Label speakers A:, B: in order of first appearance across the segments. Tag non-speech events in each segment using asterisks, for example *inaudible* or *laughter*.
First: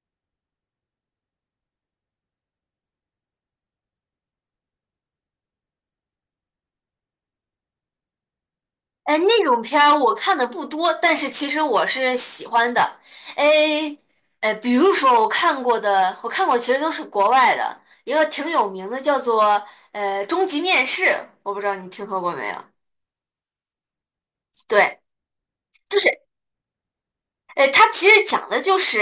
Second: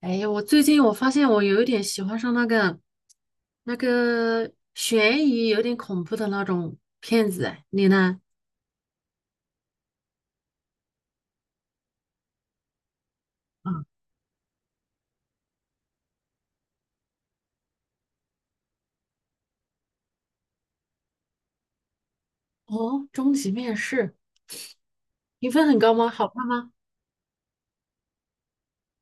A: 哎呀，我最近发现我有一点喜欢上那个悬疑、有点恐怖的那种片子，哎你呢？
B: 哎，那种片儿我看的不多，但是其实我是喜欢的。
A: 啊，
B: 哎，比如说我看过的，我看过其实都是国外的，一个挺有名的叫做《终极面试》，我不知道你听说过没有？
A: 哦，终极面试
B: 对，
A: 评分很高
B: 就
A: 吗？
B: 是
A: 好看吗？
B: 它其实讲的就是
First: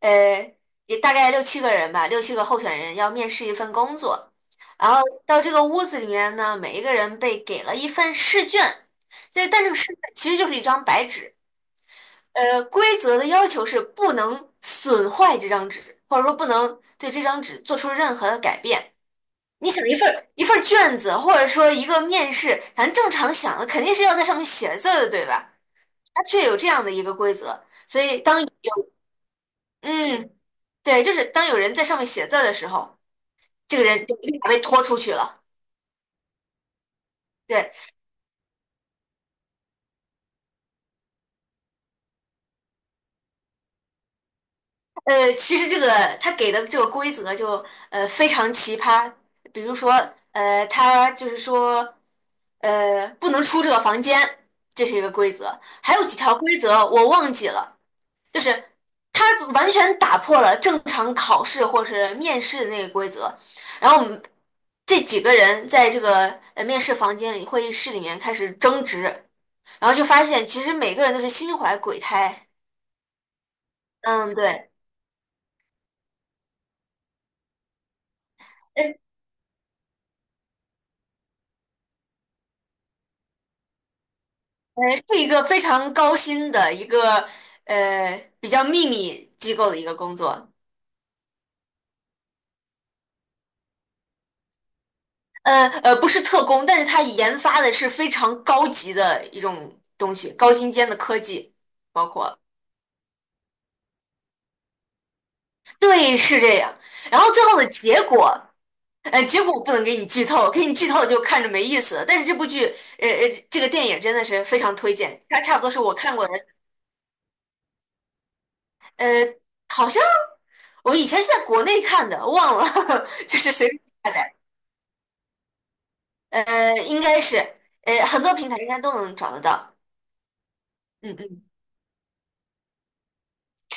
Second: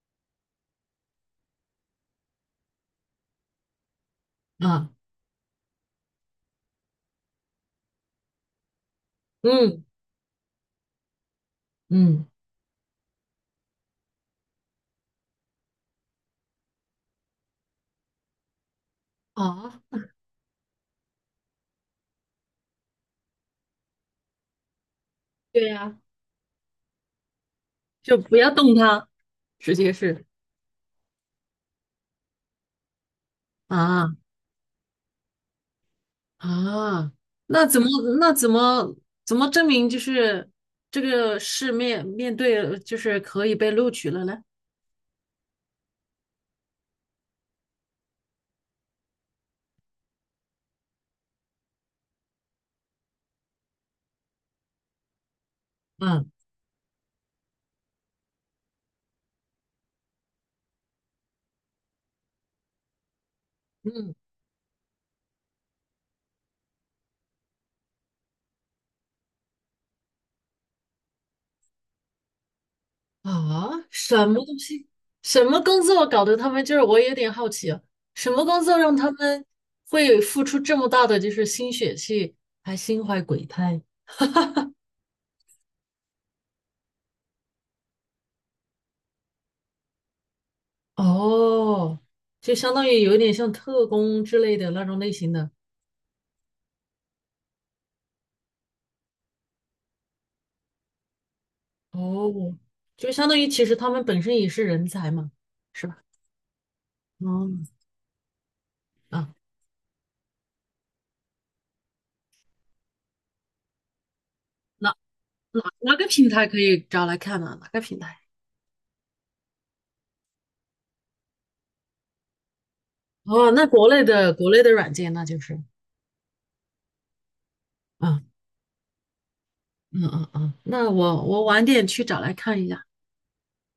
B: 呃，也大概六七个人吧，六七个候选人要面试一份工作，然
A: 啊，
B: 后到这个屋子里面呢，每一个人被给了一份试卷，但这个
A: 嗯
B: 试卷其实就是一张白纸。
A: 嗯，
B: 呃，规则的要求是不能损坏这张纸，或者说不能对这张纸做出任何的改变。你
A: 啊，
B: 想一份儿卷子，或者说一个面试，咱正常想的肯定是要在上面写字儿的，对吧？
A: 对呀，
B: 它却有这样的一个规则，所
A: 就
B: 以
A: 不
B: 当有
A: 要动它直接是
B: 嗯，对，就是当有人在上面写字儿的时候，这个人就
A: 啊
B: 立马被拖出去了。
A: 啊！那
B: 对，
A: 怎么那怎么怎么证明就是这个是面对就是可以被录取了呢？
B: 呃，其实这个他给的这个规则就非常奇葩，比如说他就是说不能出这个房间，这是一个规则，还有几
A: 嗯
B: 条规则我忘记了，就是他完全打破了正常考试或是面试的那个规则，然后我
A: 嗯，
B: 们这几个人在这个面试房间里会议室里面开始争执，然后就发现其实每个人都是心怀鬼胎，
A: 啊，什
B: 嗯，
A: 么东
B: 对。
A: 西？什么工作搞得他们就是我有点好奇啊，什么工作
B: 呃
A: 让他们会付出这么大的就是心血去，还心怀鬼胎？
B: 是一个非常高薪的一个比较秘密机构的一个工作，
A: 哦，就相当于有一点像特工之类的那种类型的。
B: 不是特工，但是它研发的是非常高级的一种东西，高精尖的科技，包括
A: 哦，就相当于其实他们本身也是人才嘛，是吧？
B: 对，是这样。然后最后
A: 嗯
B: 的结果，呃，
A: 啊，
B: 结果我不能给你剧透，给你剧透就看着没意思了但是这部剧，这个电影真的是非常推
A: 哪
B: 荐，它差不
A: 哪
B: 多是我
A: 哪个
B: 看过
A: 平
B: 的，
A: 台可以找来看呢、哪个平台？
B: 呃，好像我以前是在国内看的，忘了，*laughs* 就
A: 哦，
B: 是
A: 那
B: 随便
A: 国内
B: 下
A: 的
B: 载。
A: 国内的软件那就是。
B: 呃，应该是，呃，
A: 啊。
B: 很多平台应该都能找得到。
A: 嗯嗯嗯，那
B: 嗯
A: 我
B: 嗯，
A: 我晚点去找来看一下。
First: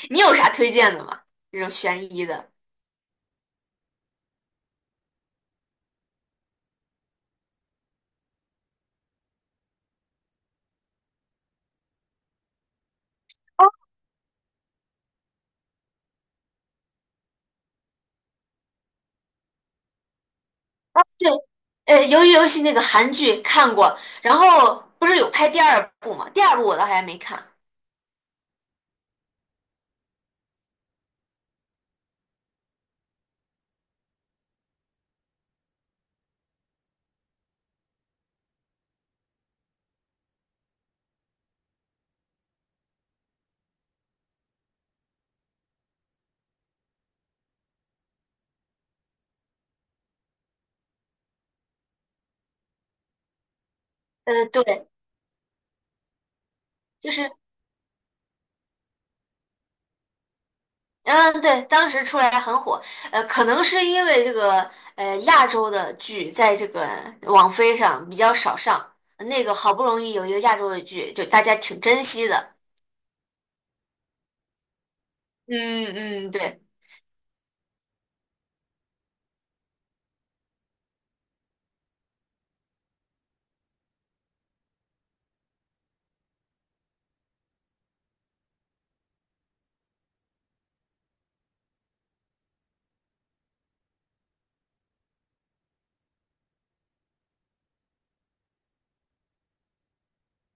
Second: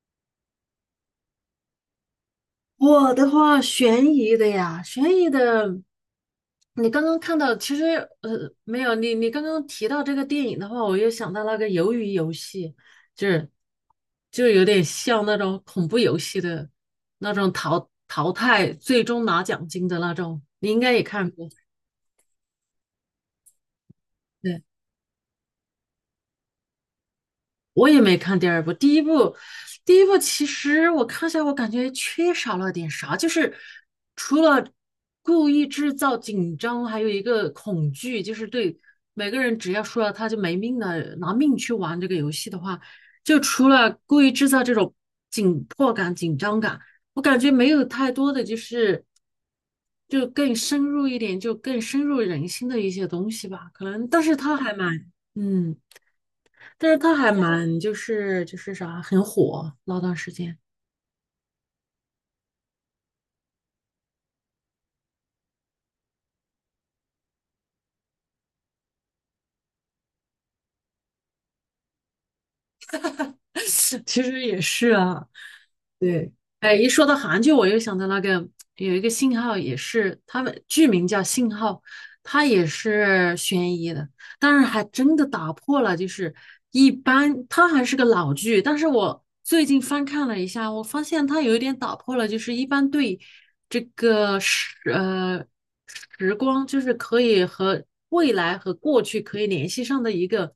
B: 你有啥推荐的吗？这种悬疑的。
A: 我的话，悬疑的呀，悬疑的，你刚刚看到，其实没有，你刚刚提到这个电影的话，我又想到那个《鱿鱼游戏》，就是
B: 哦，
A: 就有点像那种恐怖游戏的那种淘汰，最终拿奖金的那种，你应该也看
B: 对，
A: 过。
B: 呃，鱿鱼游戏那个韩剧看过，然
A: 对
B: 后不是有拍第二部吗？第二部我倒还没看。
A: 我也没看第二部，第一部，第一部其实我看下，我感觉缺少了点啥，就是除了故意制造紧张，还有一个恐惧，就是对每个人只要输了他就没命了，拿命去玩这个游戏的话，就除了故意制造这种紧迫感、紧张感，我感觉没有太多的就更深入一点，就更深入人心的一些东西吧，可能，但是
B: 呃，
A: 他
B: 对，
A: 还蛮，嗯。但是
B: 就
A: 他
B: 是，
A: 还蛮就是很火，那段时间
B: 嗯，对，当时出来很火，呃，可能是因为这个，呃，亚洲的剧在这个网飞上比较少上，那个好不容易有一个亚洲的剧，就大家挺珍惜的。
A: *laughs* 其实也是啊，
B: 嗯
A: 对，
B: 嗯，对。
A: 哎，一说到韩剧，我又想到那个有一个信号，也是他们剧名叫《信号》，它也是悬疑的，但是还真的打破了，就是一般它还是个老剧，但是我最近翻看了一下，我发现它有一点打破了，就是一般对这个时呃时光，就是可以和未来和过去可以联系上的一个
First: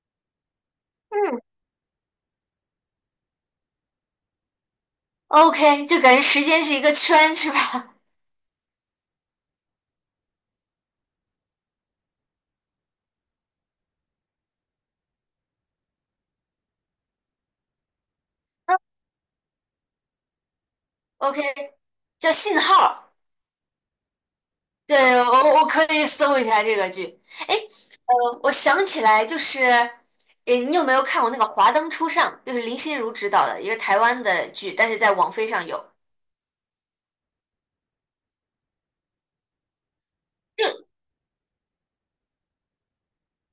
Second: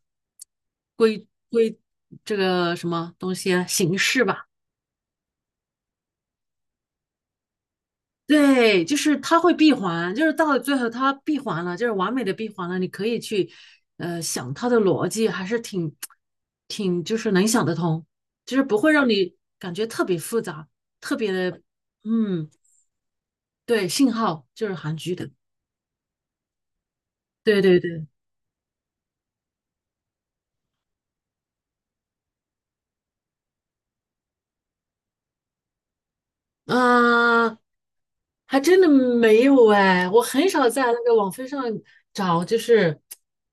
A: 规
B: 嗯。
A: 规这个什么东西啊形式吧。
B: OK,就感觉时间是一个圈，是吧
A: 对，就是它会闭环，就是到了最后它闭环了，就是完美的闭环了。你可以去，想它的逻辑，还是挺，挺就是能想得通，就是不会让你感觉特别复杂，特别
B: ？OK,
A: 的，
B: 叫
A: 嗯，
B: 信号。
A: 对，信号就是韩剧
B: 对，
A: 的，
B: 我可以搜一下这个剧。哎，
A: 对对对。
B: 呃，我想起来，就是，诶，你有没有看过那个《华灯初上》？就是林心如指导的一个台湾的剧，但是在网飞上有。
A: 啊，还真的没有哎，我很少在那个网飞上找，就是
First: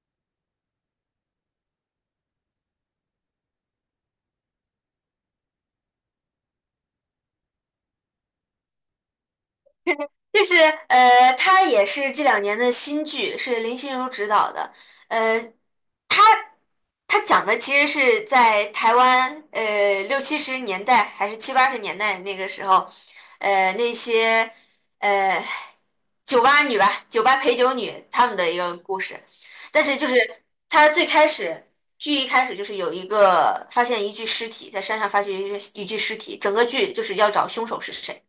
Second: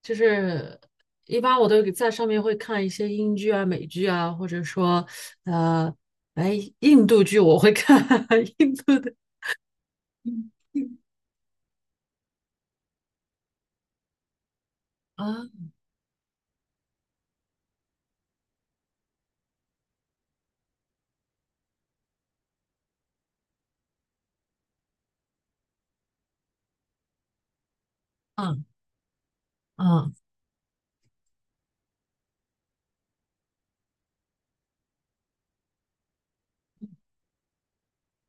A: 就是一般我都在上面会看一些英剧啊、美剧啊，或者说呃，哎，印度剧我会看 *laughs* 印度的
B: 就是呃，它也是这两年的新剧，是林心如指导的。呃，
A: 啊
B: 他讲的其实是在台湾，呃，六七十年代还是七八十年代那个时候，呃，那些呃酒吧女吧，酒吧陪酒女她们的一
A: 啊
B: 个故事。但是就
A: 啊
B: 是他最开始剧一开始就是有一个发现一具尸体在山上发现一具尸体，整个剧就是要找凶手是谁。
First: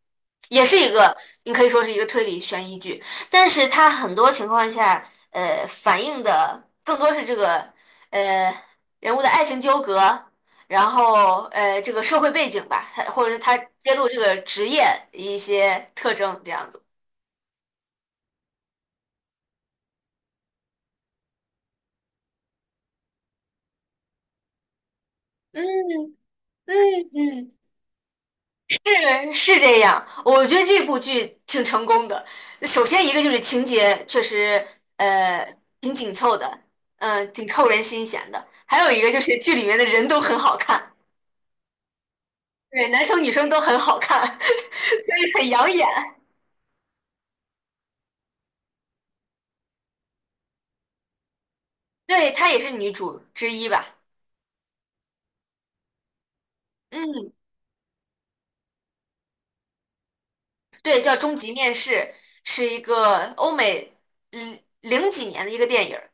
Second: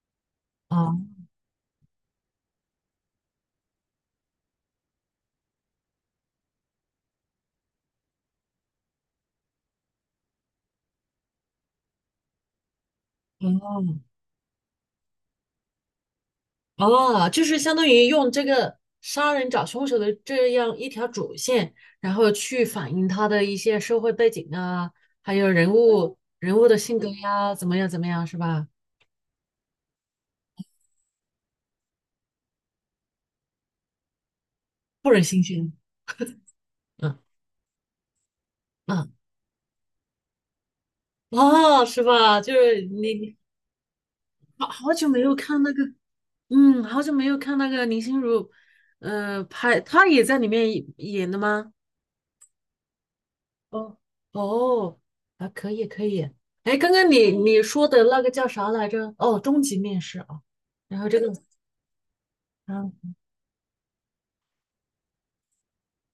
B: 也是一
A: 啊
B: 个，你可以说是一个推理悬疑剧，但是它很多情况下，呃，反映的更多是这个，呃，人物的爱情纠葛，然后呃，这个社会背景吧，它或者是他揭
A: 哦
B: 露这个职业一些特征，这样子。
A: 哦，就是相当于用这个杀人找凶手的这样一条主线，然后去反映他的一些社会背景啊，还有人
B: 嗯
A: 物人物的性格
B: 嗯嗯，
A: 呀，怎么样怎么样，是吧？
B: 是是这样，我觉得这部剧挺成功的。首先一个就是情节确实
A: 不忍心
B: 呃
A: 虚，
B: 挺紧凑的，
A: 嗯
B: 嗯、挺扣人心弦的。还有一个
A: 嗯，
B: 就是剧里面的人都很好看。
A: 哦，是吧？就是
B: 对，男
A: 你
B: 生女
A: 你
B: 生都很好看，*laughs*
A: 好久
B: 所
A: 没
B: 以
A: 有
B: 很
A: 看那
B: 养
A: 个，
B: 眼。
A: 嗯，好久没有看那个林心如，呃，拍她也在里面演的吗？
B: 对，她也是女主之一吧？
A: 哦哦，啊，可以可以。哎，刚刚你
B: 嗯，
A: 你说的那个叫啥来着？哦，终极面试啊。然
B: 对，
A: 后
B: 叫
A: 这个，
B: 《终极面试》，是一
A: 嗯，
B: 个欧美零零几年的一个电影儿，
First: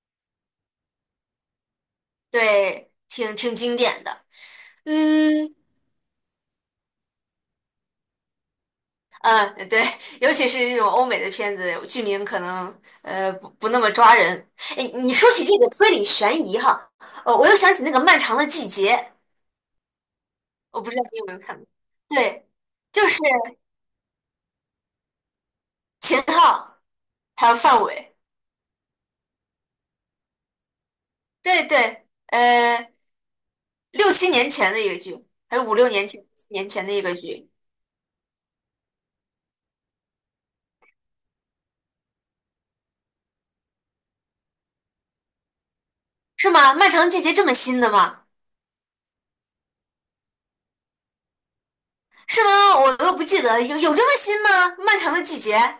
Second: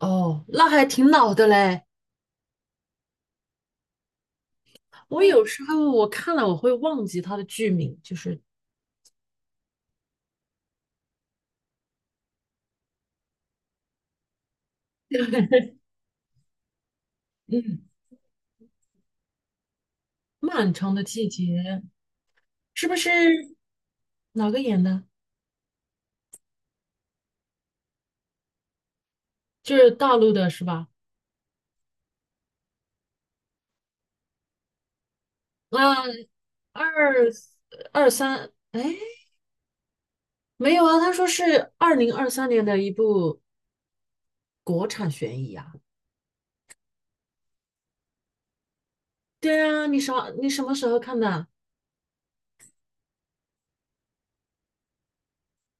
A: 哦，那还挺老的嘞。
B: 对，挺挺经典的。
A: 我有
B: 嗯
A: 时候我看了我会忘记它的剧名，就是
B: 嗯，对，尤其是这种欧美的片子，剧名可能不那么抓人。哎，你说起这个推理悬疑哈，呃，我又想起
A: 嗯，
B: 那个《漫长的季节》，
A: 《漫
B: 我不
A: 长
B: 知
A: 的
B: 道你
A: 季
B: 有没有
A: 节》
B: 看过？对，
A: 是不
B: 就
A: 是
B: 是
A: 哪个演的？
B: 秦昊还有范伟。
A: 就是大陆的是吧？
B: 对对，呃，六七年前的一个剧，还是五六年前、
A: 嗯，
B: 七年前的一个
A: 二
B: 剧，
A: 二三，哎，没有啊，他说是二零二三年的一部国产悬疑啊。
B: 是吗？漫长的季节这么新的吗？
A: 对啊，你啥？你什么时候看的？
B: 是吗？我都不记得，有这么新吗？漫长的季节，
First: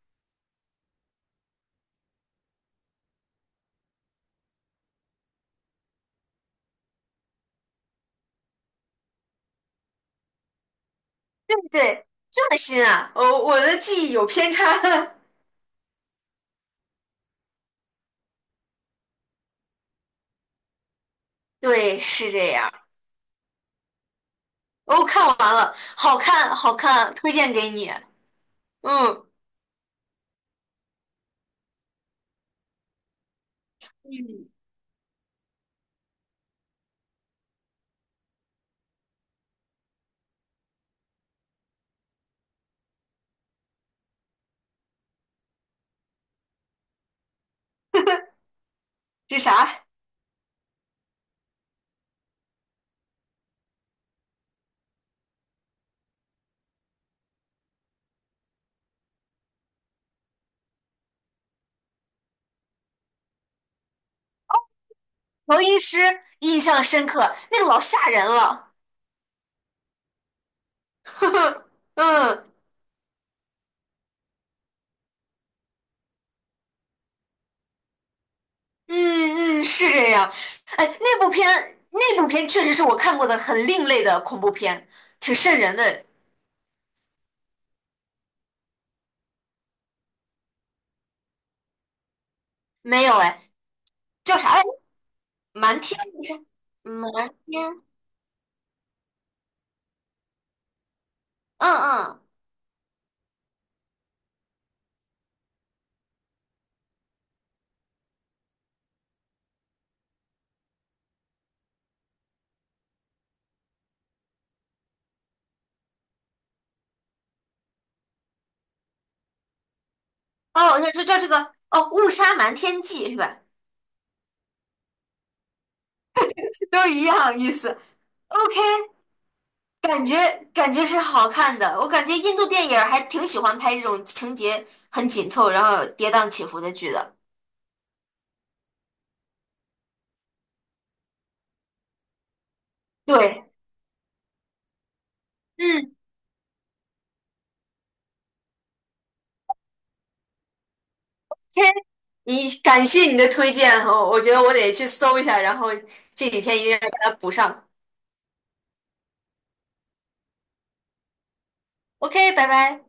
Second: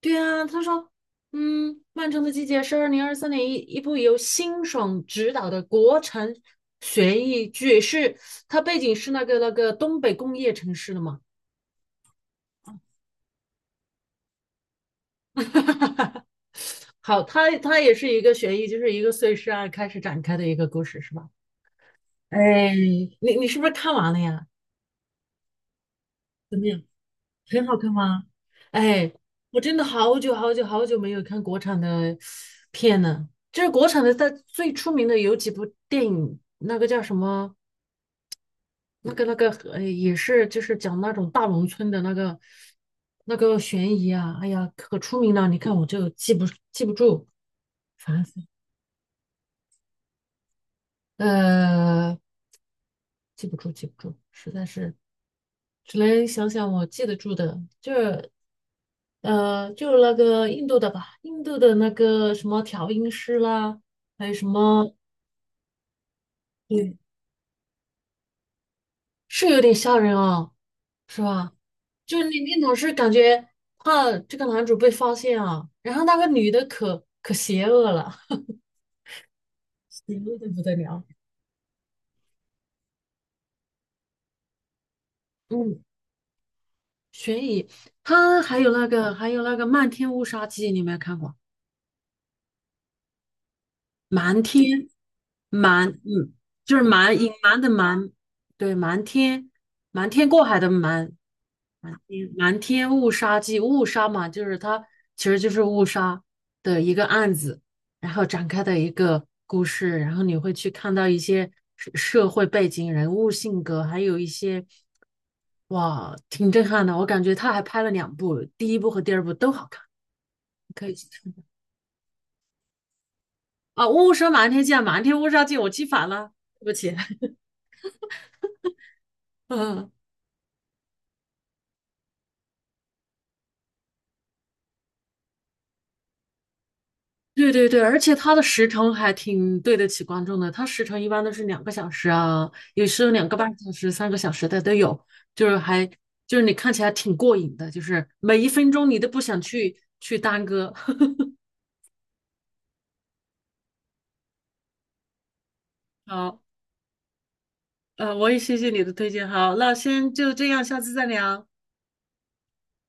A: 对啊，他说，嗯，漫长的季节是二零二三年一部由辛爽执导的国产悬疑剧，是它背景是那个东北工业城市的嘛？
B: 对对，这么新啊！哦，我的记忆有偏差。*laughs*
A: 好，它也是一个悬疑，就是一个碎尸案开始展开的一个故事，是吧？
B: 对，是这样。
A: 哎，你你是不是看完了呀？
B: 哦，看完了，好看，
A: 怎么
B: 好
A: 样？
B: 看，推荐
A: 很
B: 给
A: 好
B: 你。
A: 看吗？哎，
B: 嗯
A: 我真的好久好久好久没有看国产的片了。就是国产的，在
B: 嗯，
A: 最出名的有几部电影，那个叫什么？那个那个也是，就是讲那种大农村的那个悬疑啊，哎呀，可出名了。你看我就记不住，烦死了
B: 是啥？
A: 呃，记不住，记不住，实在是只能想想我记得住的，就是就是那个印度的吧，印度的那个什么调音师啦，还有什么，
B: 乔音师印象
A: 对，
B: 深刻，那个老吓人了。
A: 是有点吓人啊，是吧？
B: *laughs*
A: 就是你
B: 嗯。
A: 你总是感觉怕这个男主被发现啊，然后那个女的可邪恶了。
B: 嗯嗯，是这样。
A: 累的不得
B: 哎，
A: 了。
B: 那部片确实是我看过的很另类的恐怖片，挺瘆人
A: 嗯，
B: 的。
A: 悬疑，它还有那个《漫天乌纱记》，你有没有看过？
B: 没有哎，叫
A: 瞒
B: 啥来着？
A: 天，
B: 瞒
A: 瞒，
B: 天误
A: 嗯，
B: 杀，
A: 就是
B: 瞒
A: 瞒，隐瞒
B: 天，
A: 的瞒，对，瞒天，瞒天过海的瞒，
B: 嗯
A: 瞒
B: 嗯，
A: 天，瞒天误杀记，误杀嘛，就是它其实就是误杀的一个案子，然后展开的一个故事，然后你会去看到一些社会背景、人物性格，还有一些，哇，挺震撼的，我感觉他还拍了两部，第一部和第二部都好看，
B: 哦，
A: 可
B: 那
A: 以
B: 就
A: 去
B: 叫这
A: 看
B: 个哦，误杀瞒天记是吧？
A: 啊，《误杀瞒天记》啊，《瞒天误杀记》，我记反了。对不
B: 都
A: 起，
B: 一样意思。OK,
A: 嗯，
B: 感觉是好看的，我感觉印度电影儿还挺喜欢拍这种情节很紧凑，然后跌宕起伏的剧的。
A: 对对对，而且它的时长还挺对得起观众的，它时长一般都是2个小时啊，有时候两个
B: 对，
A: 半小时、3个小时的都有，就是还
B: 嗯，
A: 就是你看起来挺过瘾的，就是每一分钟你都不想去耽搁。*laughs*
B: 你感谢你的推荐哦，我觉得我得去搜一下，然后这
A: 好，
B: 几天一定要把它补上。
A: 呃，我也谢谢你的推荐，好，那先就这样，下次再聊。
B: OK,拜拜。